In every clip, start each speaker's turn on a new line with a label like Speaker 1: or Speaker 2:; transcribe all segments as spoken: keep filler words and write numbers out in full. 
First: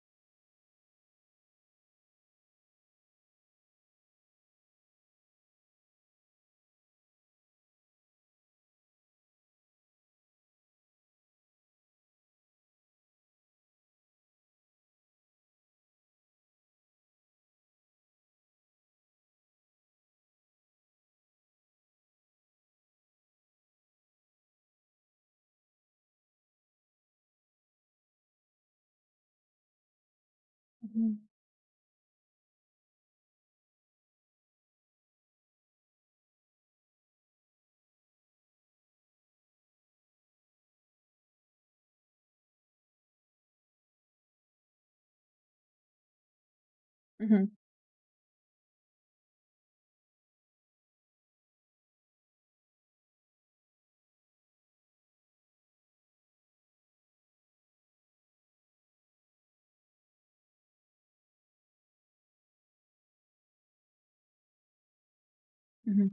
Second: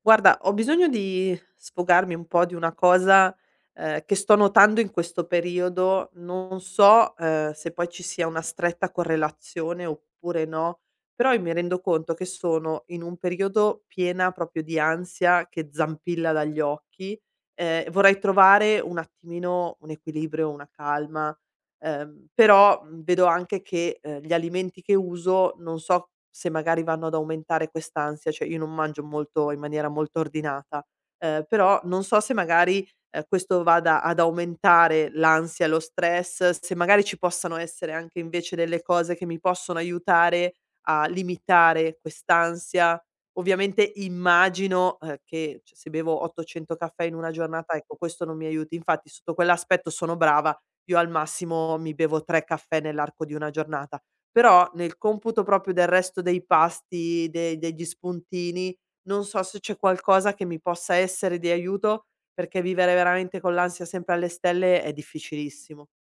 Speaker 1: Guarda, ho bisogno di sfogarmi un po' di una cosa, ehm, che sto notando in questo periodo. Non so, ehm, se poi ci sia una stretta correlazione oppure no, però io mi rendo conto che sono in un periodo piena proprio di ansia che zampilla dagli occhi, ehm, vorrei trovare un attimino un equilibrio, una calma, Ehm, però, mhmm, vedo anche che, ehm, gli alimenti che uso non so se magari vanno ad aumentare quest'ansia, cioè io non mangio molto in maniera molto ordinata,
Speaker 2: Mh-mh,
Speaker 1: ehm, però non so se magari, ehm, questo vada ad aumentare l'ansia, lo stress, se magari ci possano essere anche invece delle cose che mi possono aiutare a limitare quest'ansia. Ovviamente immagino, ehm, che, cioè, se bevo ottocento caffè in una
Speaker 2: mh-mh,
Speaker 1: giornata, ecco, questo non mi aiuti. Infatti sotto quell'aspetto sono brava, io al massimo mi bevo tre caffè nell'arco di una giornata, però nel computo proprio del resto dei pasti, de degli spuntini, non so se c'è qualcosa che mi possa essere di aiuto, perché vivere veramente con l'ansia sempre alle stelle è difficilissimo.
Speaker 2: mh-mh.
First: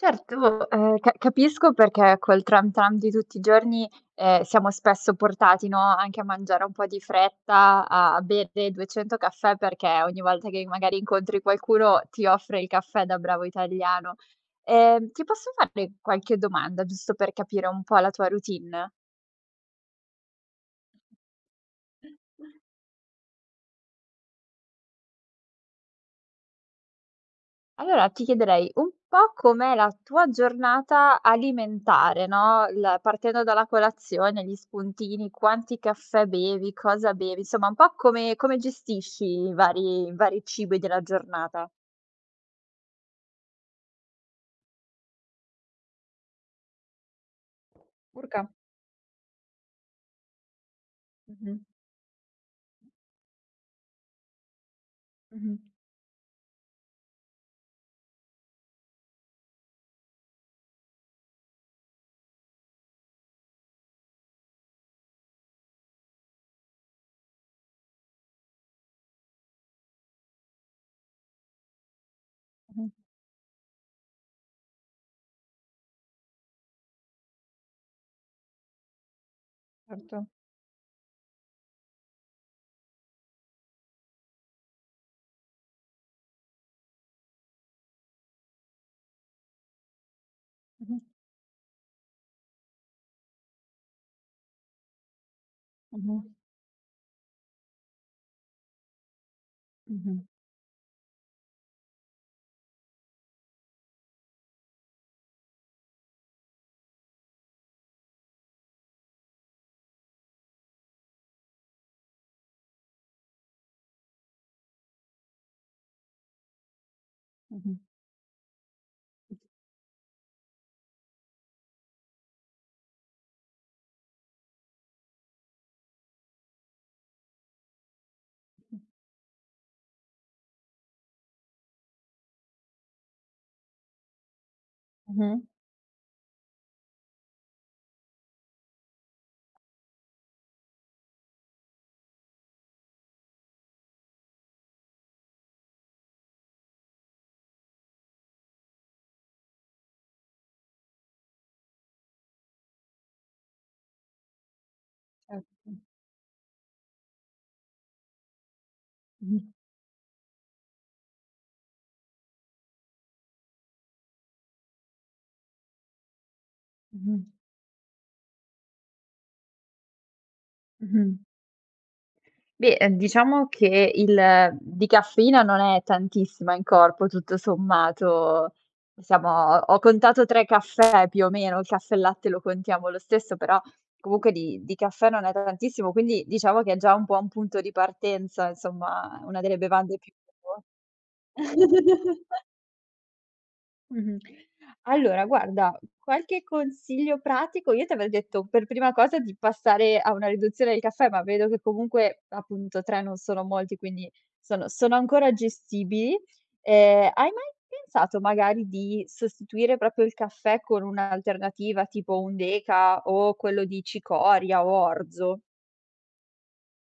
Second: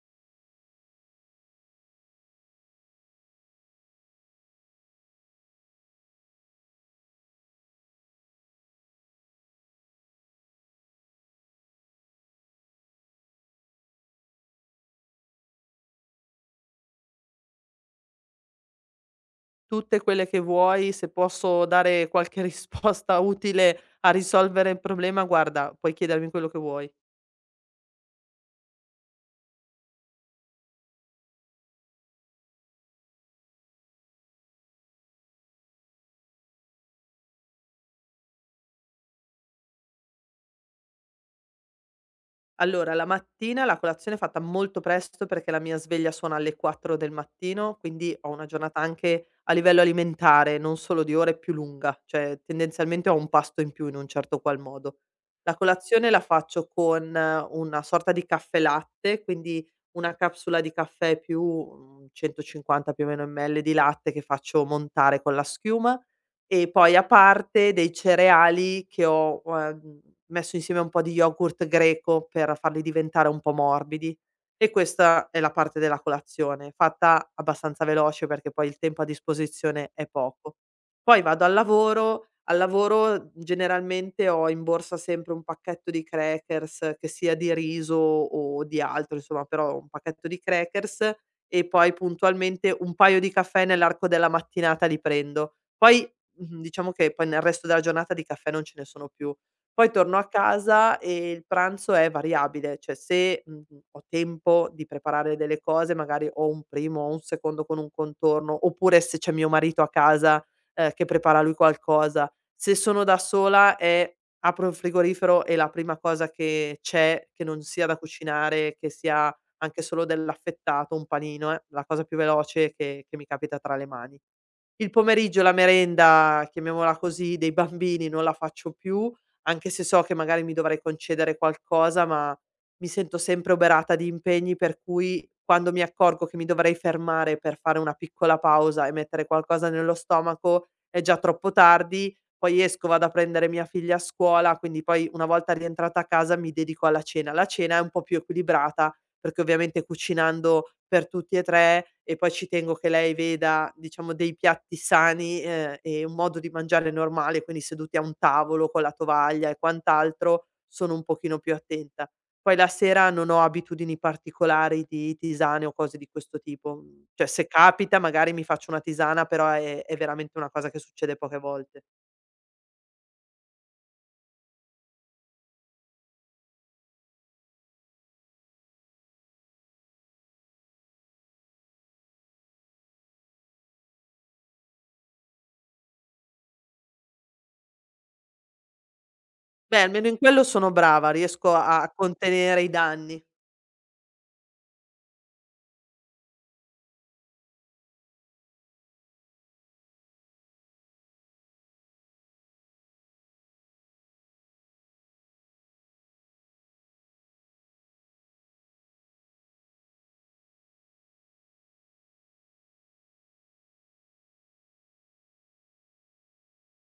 Speaker 2: Certo, ehm, ca capisco perché col tram tram di tutti i giorni, ehm, siamo spesso portati, no, anche a mangiare un po' di fretta, a a bere duecento caffè perché ogni volta che magari incontri qualcuno ti offre il caffè da bravo italiano. Ehm, ti posso fare qualche domanda giusto per capire un po' la tua routine?
Speaker 1: Tutte quelle che vuoi, se posso dare qualche risposta utile a risolvere il problema, guarda, puoi chiedermi quello che vuoi.
Speaker 2: Allora ti chiederei un po' com'è la tua giornata alimentare, no, il partendo dalla colazione, gli spuntini, quanti caffè bevi, cosa bevi, insomma un po' come come gestisci i vari i vari cibi della giornata.
Speaker 1: Allora, la mattina la colazione è fatta molto presto perché la mia sveglia suona alle quattro del mattino, quindi ho una
Speaker 2: Urca.
Speaker 1: giornata anche a livello alimentare, non solo di ore, più
Speaker 2: Mh-mh.
Speaker 1: lunga, cioè tendenzialmente ho un pasto in più in un certo qual modo. La
Speaker 2: Mh-mh.
Speaker 1: colazione la faccio con eh, una sorta di caffè latte, quindi una capsula di caffè più mm, centocinquanta più o meno ml di latte che faccio montare con la schiuma e poi a parte dei cereali che ho, uhm, messo insieme a un po' di yogurt greco per farli
Speaker 2: Mh-mh.
Speaker 1: diventare un po' morbidi. E questa è la parte della colazione, fatta abbastanza veloce perché poi il tempo a disposizione è
Speaker 2: Certo.
Speaker 1: poco. Poi vado al lavoro, al lavoro generalmente ho in borsa sempre un pacchetto di crackers, che sia di riso o di altro, insomma, però un pacchetto di
Speaker 2: Mh-mh.
Speaker 1: crackers e poi puntualmente un paio di caffè nell'arco della mattinata li prendo. Poi
Speaker 2: Mh-mh.
Speaker 1: Mh-mh, diciamo che poi nel resto della giornata di caffè non ce ne sono più. Poi torno
Speaker 2: Mh-mh.
Speaker 1: a casa e il pranzo è variabile, cioè se, mhmm, ho tempo di preparare delle cose, magari ho un primo o un secondo con un contorno, oppure se c'è mio marito a casa, ehm, che prepara lui qualcosa. Se sono da sola è apro il frigorifero e la prima cosa che c'è, che non
Speaker 2: Mh-mh.
Speaker 1: sia da cucinare, che sia anche solo dell'affettato, un panino, è la cosa più veloce che che mi capita tra le mani. Il pomeriggio, la merenda, chiamiamola così, dei bambini non la faccio più, anche se so che magari mi dovrei concedere qualcosa, ma mi sento sempre oberata di impegni, per cui
Speaker 2: Mh-mh.
Speaker 1: quando mi accorgo che mi dovrei fermare per fare una piccola pausa e mettere qualcosa nello stomaco, è già troppo tardi. Poi esco, vado a prendere mia figlia a scuola, quindi poi una volta rientrata a casa mi dedico alla cena. La cena è un po' più equilibrata perché ovviamente cucinando per tutti e tre e poi ci tengo che lei veda, diciamo, dei piatti sani,
Speaker 2: Certo.
Speaker 1: ehm, e un modo di mangiare normale, quindi seduti a un tavolo con la
Speaker 2: Mh-mh.
Speaker 1: tovaglia e quant'altro, sono un pochino più attenta. Poi la sera non ho abitudini particolari di tisane o cose di questo tipo, mhmm,
Speaker 2: Mh-mh.
Speaker 1: cioè se capita magari mi faccio una tisana, però è è veramente una cosa che
Speaker 2: Mh-mh.
Speaker 1: succede poche volte.
Speaker 2: Beh, ehm, diciamo che il di caffeina non è tantissima in corpo, tutto sommato. Siamo ho contato tre caffè più o meno, il caffè e latte lo contiamo lo stesso, però comunque di di caffè non è tantissimo, quindi diciamo che è già un po' un punto di partenza, insomma, una delle
Speaker 1: Beh,
Speaker 2: bevande
Speaker 1: almeno
Speaker 2: più
Speaker 1: in quello sono brava, riesco a a contenere i danni.
Speaker 2: Mh-mh. Allora guarda, qualche consiglio pratico, io ti avrei detto per prima cosa di passare a una riduzione del caffè, ma vedo che comunque appunto tre non sono molti, quindi sono sono ancora gestibili. Ehm, hai mai pensato magari di sostituire proprio il caffè con un'alternativa tipo un deca o quello di cicoria o orzo?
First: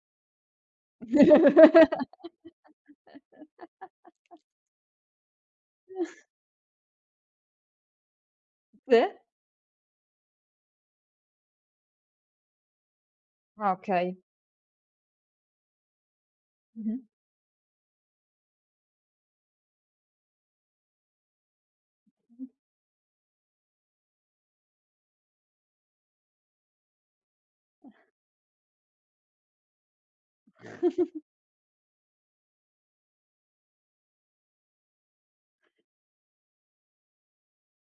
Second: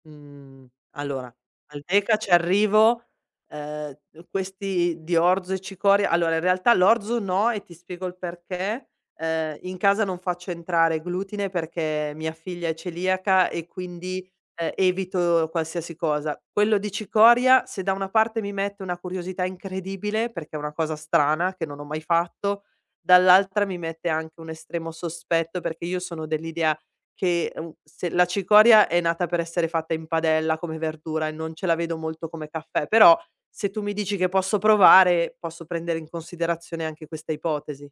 Speaker 1: Mhmm, allora, al teca ci arrivo, ehm, questi di orzo e cicoria allora in realtà l'orzo no e ti spiego il perché:
Speaker 2: Sì?
Speaker 1: ehm, in casa non faccio entrare glutine perché mia figlia è celiaca e
Speaker 2: Ah, okay.
Speaker 1: quindi, ehm, evito qualsiasi cosa. Quello di
Speaker 2: Mh-mh.
Speaker 1: cicoria, se da una parte mi mette una curiosità incredibile, perché è una cosa strana che non ho mai fatto, dall'altra mi mette anche un estremo sospetto perché io sono dell'idea che, uhm, se la cicoria è nata per essere fatta in padella come verdura e non ce la vedo molto come caffè, però se tu mi dici che posso provare, posso prendere in considerazione anche questa ipotesi.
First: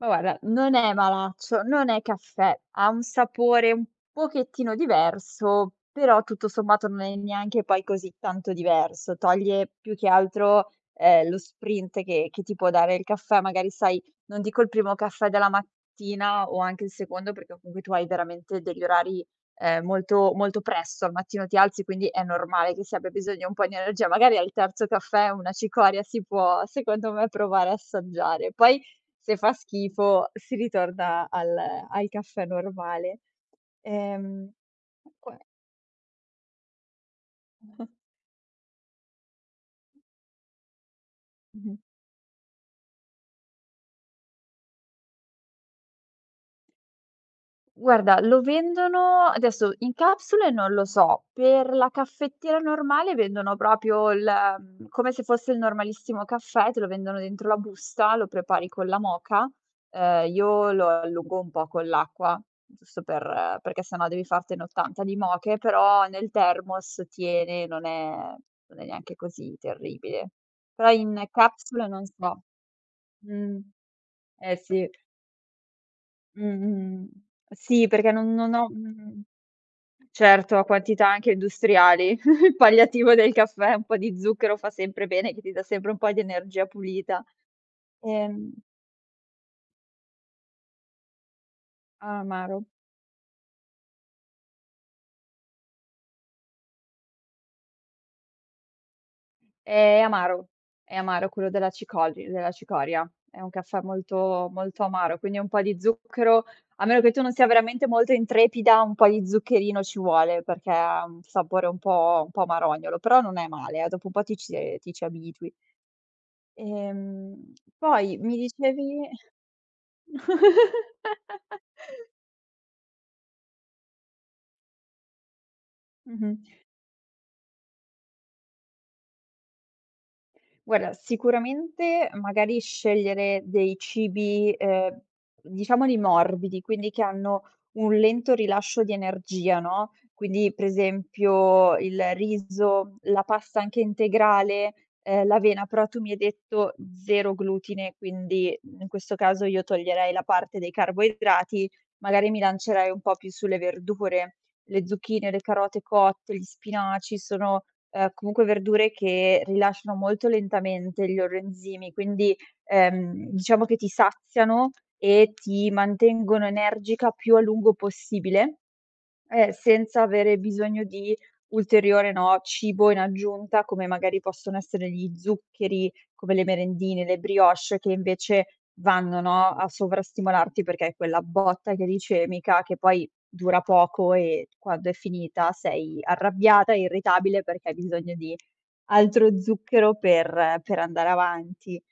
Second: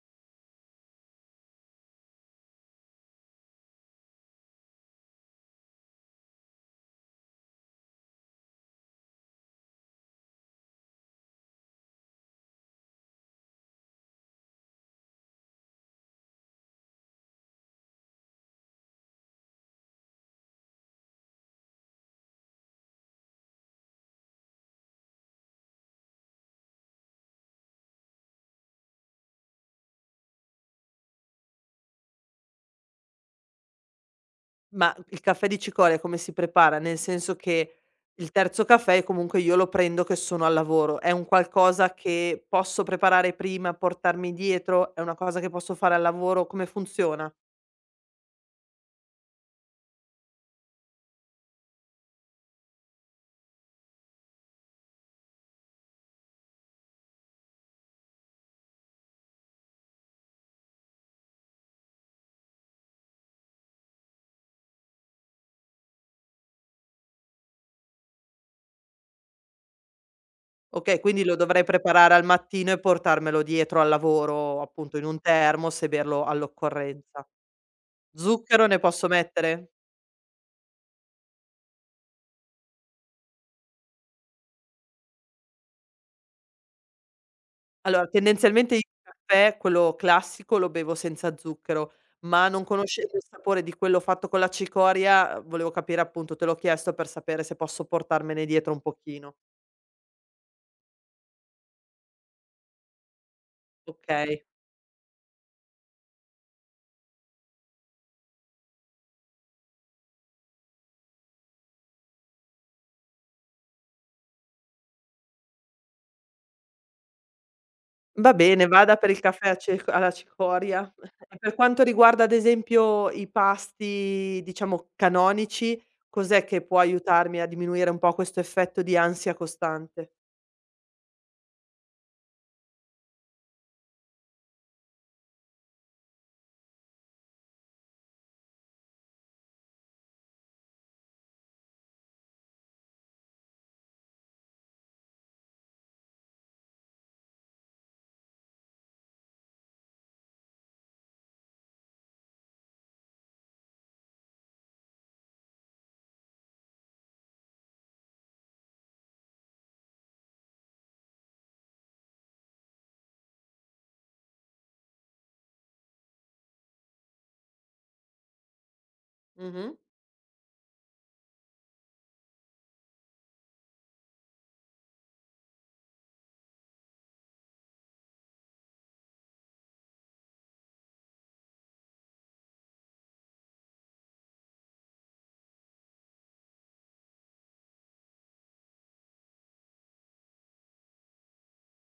Speaker 2: Ma guarda, non è malaccio, non è caffè, ha un sapore un pochettino diverso, però tutto sommato non è neanche poi così tanto diverso. Toglie più che altro, ehm, lo sprint che che ti può dare il caffè. Magari sai, non dico il primo caffè della mattina o anche il secondo, perché comunque tu hai veramente degli orari, ehm, molto molto presto, al mattino ti alzi, quindi è normale che si abbia bisogno un po' di energia. Magari al terzo caffè una cicoria si può, secondo me, provare a assaggiare. Poi se fa schifo si ritorna al al caffè normale. Ehm,
Speaker 1: Ma il caffè
Speaker 2: comunque
Speaker 1: di cicoria come si prepara? Nel senso che
Speaker 2: mh-mh.
Speaker 1: il terzo caffè comunque io lo prendo che sono al lavoro. È un
Speaker 2: Mh-mh.
Speaker 1: qualcosa che posso preparare prima, portarmi dietro? È una cosa che posso fare al lavoro? Come funziona?
Speaker 2: Guarda, lo vendono adesso in capsule non lo so, per la caffettiera normale vendono proprio il mhmm, come se fosse il normalissimo caffè, te lo vendono dentro la busta, lo prepari con la moka. Ehm, io lo allungo un po' con l'acqua, giusto per perché se no devi fartene ottanta di moche, però nel thermos tiene, non è non è neanche così terribile. Però
Speaker 1: Okay, quindi
Speaker 2: in
Speaker 1: lo dovrei
Speaker 2: capsule non
Speaker 1: preparare al
Speaker 2: so.
Speaker 1: mattino e portarmelo
Speaker 2: Mh.
Speaker 1: dietro al
Speaker 2: Eh
Speaker 1: lavoro,
Speaker 2: sì.
Speaker 1: appunto in un termos e berlo
Speaker 2: Mh-mh.
Speaker 1: all'occorrenza.
Speaker 2: Sì, perché non non
Speaker 1: Zucchero
Speaker 2: ho
Speaker 1: ne posso
Speaker 2: mhmm.
Speaker 1: mettere?
Speaker 2: Certo, a quantità anche industriali. Il palliativo del caffè, un po' di zucchero fa sempre bene, che ti dà sempre un po' di energia pulita.
Speaker 1: Allora,
Speaker 2: Ehm,
Speaker 1: tendenzialmente il caffè, quello classico, lo bevo senza zucchero, ma non
Speaker 2: amaro.
Speaker 1: conoscendo il sapore di quello fatto con la cicoria, volevo capire appunto te l'ho chiesto per sapere se posso portarmene dietro un pochino.
Speaker 2: È amaro, è amaro quello della cicoli della cicoria. È un caffè
Speaker 1: Okay.
Speaker 2: molto molto amaro, quindi un po' di zucchero, a meno che tu non sia veramente molto intrepida, un po' di zuccherino ci vuole, perché ha un sapore un po' un po' amarognolo, però non è male, eh, dopo un po' ti ci ehm, ti ci abitui. Ehm, poi
Speaker 1: Va
Speaker 2: mi
Speaker 1: bene, vada
Speaker 2: dicevi
Speaker 1: per il caffè a ce alla cicoria. E per quanto riguarda, ad esempio, i pasti, diciamo, canonici,
Speaker 2: Mh-mh.
Speaker 1: cos'è che può aiutarmi a diminuire un po' questo effetto di ansia costante?
Speaker 2: Guarda, sicuramente magari scegliere dei cibi, ehm, diciamoli morbidi, quindi che hanno un lento rilascio di energia, no, quindi per esempio il riso, la pasta anche integrale, ehm, l'avena, però tu mi hai detto zero glutine, quindi in questo caso io toglierei la parte dei carboidrati, magari mi lancerei un po' più sulle verdure, le zucchine, le carote cotte, gli spinaci sono ehm, comunque verdure che rilasciano molto lentamente gli loro enzimi, quindi, ehm, diciamo che ti saziano e ti mantengono energica più a lungo possibile. Eh,
Speaker 1: Mh-mh.
Speaker 2: senza avere bisogno di ulteriore, no, cibo in aggiunta, come magari possono essere gli zuccheri, come le merendine, le brioche, che invece vanno, no, a sovrastimolarti perché è quella botta glicemica che poi dura poco e quando è finita sei arrabbiata e irritabile perché hai bisogno di altro zucchero per per andare avanti.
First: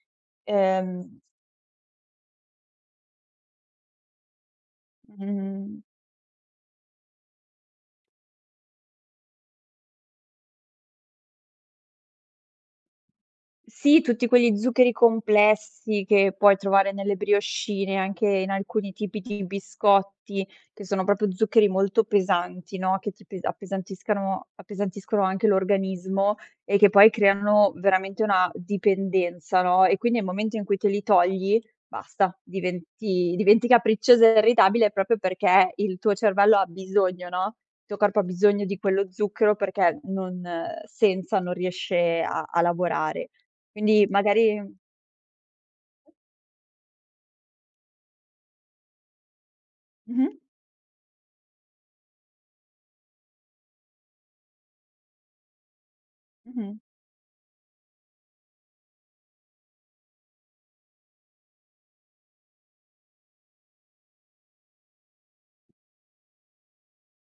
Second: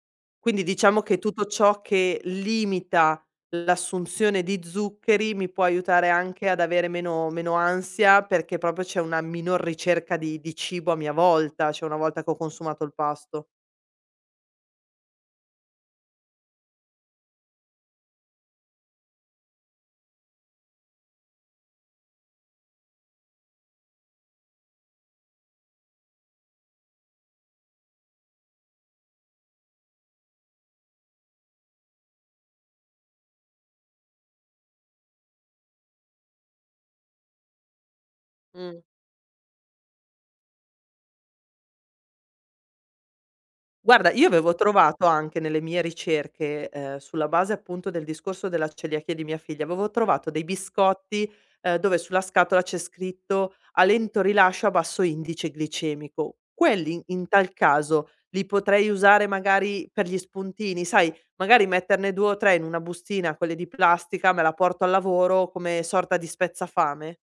Speaker 1: Quindi diciamo che
Speaker 2: Ehm,
Speaker 1: tutto ciò che limita l'assunzione di zuccheri mi può
Speaker 2: mhmm.
Speaker 1: aiutare anche ad avere meno meno ansia, perché proprio c'è una minor ricerca di di cibo a mia volta, cioè una volta che ho consumato il pasto.
Speaker 2: Sì, tutti quegli zuccheri complessi che puoi trovare nelle briochine, anche in alcuni tipi di biscotti, che sono proprio zuccheri molto pesanti, no, che ti pe appesantiscano appesantiscono anche l'organismo e che poi creano veramente una dipendenza, no, e quindi nel momento in cui te li togli, basta, diventi diventi capriccioso e irritabile proprio perché il tuo cervello ha bisogno, no, il tuo corpo ha bisogno di
Speaker 1: Mh.
Speaker 2: quello zucchero perché non eh, senza non riesce a a lavorare. Quindi
Speaker 1: Guarda, io avevo
Speaker 2: magari
Speaker 1: trovato anche nelle mie ricerche, ehm, sulla base appunto del discorso della celiachia di mia figlia, avevo trovato
Speaker 2: mh-mh,
Speaker 1: dei biscotti, ehm, dove sulla scatola c'è scritto: "A lento rilascio, a basso indice glicemico".
Speaker 2: mh-mh.
Speaker 1: Quelli in in tal caso li potrei usare magari per gli spuntini, sai, magari metterne due o tre in una bustina, quelle di plastica, me la porto al lavoro come sorta di spezzafame?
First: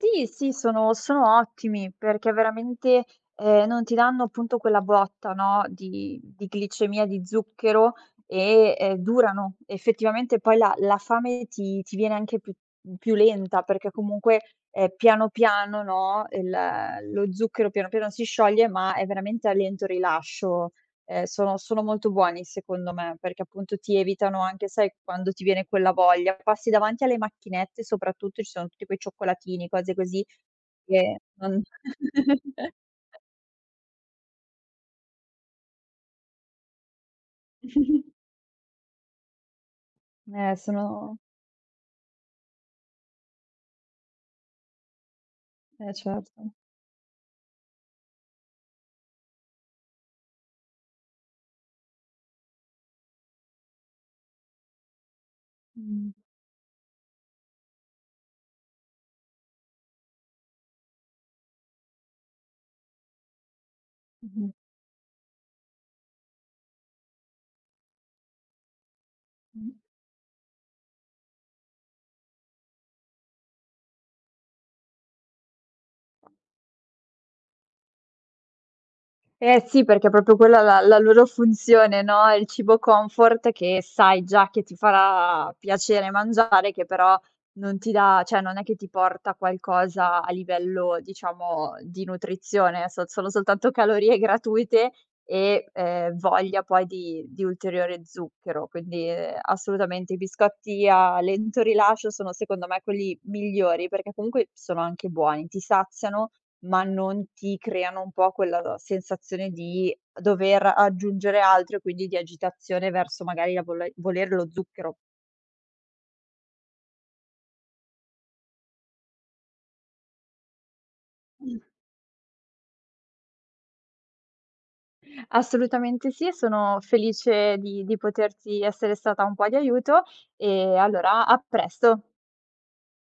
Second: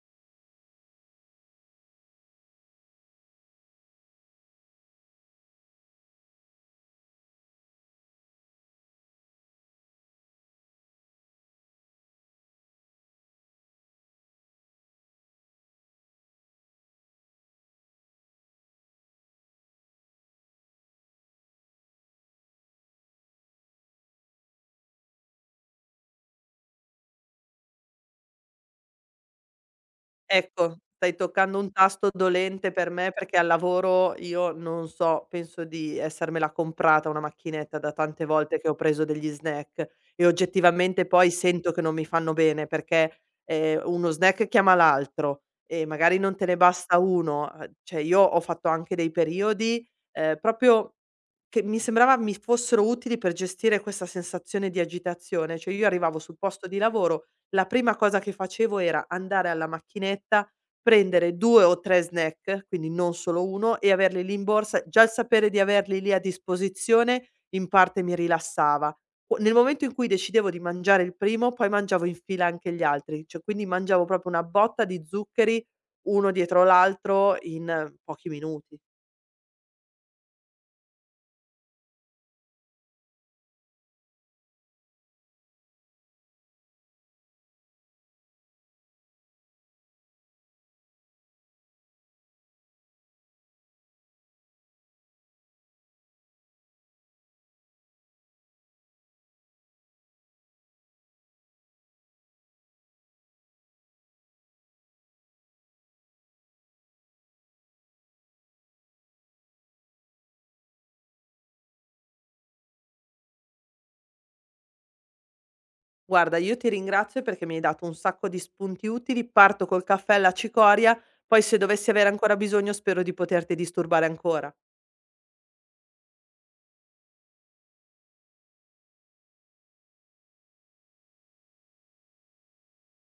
Speaker 2: Sì, sì, sono sono ottimi perché veramente, ehm, non ti danno appunto quella botta, no, di di glicemia, di zucchero e, ehm, durano. Effettivamente poi la la fame ti ti viene anche più più lenta perché comunque, ehm, piano piano, no, il lo zucchero piano piano si scioglie, ma è veramente a lento rilascio. Ehm, sono sono molto buoni secondo me, perché appunto ti evitano anche sai quando ti viene quella voglia, passi davanti alle macchinette soprattutto, ci sono tutti quei cioccolatini, cose così
Speaker 1: Ecco, stai
Speaker 2: che
Speaker 1: toccando
Speaker 2: non
Speaker 1: un tasto dolente per me perché al lavoro io non so, penso di essermela comprata una macchinetta da tante volte che ho preso degli snack e
Speaker 2: eh
Speaker 1: oggettivamente
Speaker 2: sono
Speaker 1: poi sento che non mi fanno bene perché, ehm, uno snack chiama l'altro e
Speaker 2: eh
Speaker 1: magari non
Speaker 2: certo.
Speaker 1: te ne basta uno. Uhm, cioè io ho fatto anche dei periodi, ehm, proprio che mi sembrava mi fossero utili per gestire questa sensazione di agitazione, cioè io
Speaker 2: Mh.
Speaker 1: arrivavo sul posto di lavoro, la prima cosa che facevo era andare alla macchinetta, prendere due o tre snack, quindi non solo uno, e averli lì in
Speaker 2: Mh-mh.
Speaker 1: borsa. Già il sapere di averli lì a disposizione in parte mi rilassava. Qu nel
Speaker 2: Mh.
Speaker 1: momento in cui decidevo di mangiare il primo, poi mangiavo in fila anche gli altri, cioè quindi mangiavo proprio una botta di zuccheri uno dietro l'altro in eh, pochi minuti.
Speaker 2: Eh sì, perché è proprio quella la la loro funzione, no, il cibo comfort che sai già che ti farà piacere mangiare, che però non ti dà cioè non è che ti porta qualcosa a livello, diciamo, di nutrizione, so sono soltanto calorie gratuite e, ehm, voglia poi di di ulteriore zucchero. Quindi, ehm, assolutamente i biscotti a lento rilascio sono secondo me quelli migliori, perché comunque sono anche buoni, ti saziano ma non ti creano un po' quella sensazione di dover aggiungere altro e quindi di agitazione verso magari la vole volere lo zucchero.
Speaker 1: Guarda, io ti ringrazio perché mi hai dato un sacco di spunti utili. Parto col caffè alla cicoria, poi se dovessi avere ancora bisogno spero di poterti disturbare ancora.
Speaker 2: Assolutamente sì, sono felice di di poterti essere stata un po' di aiuto e allora a presto.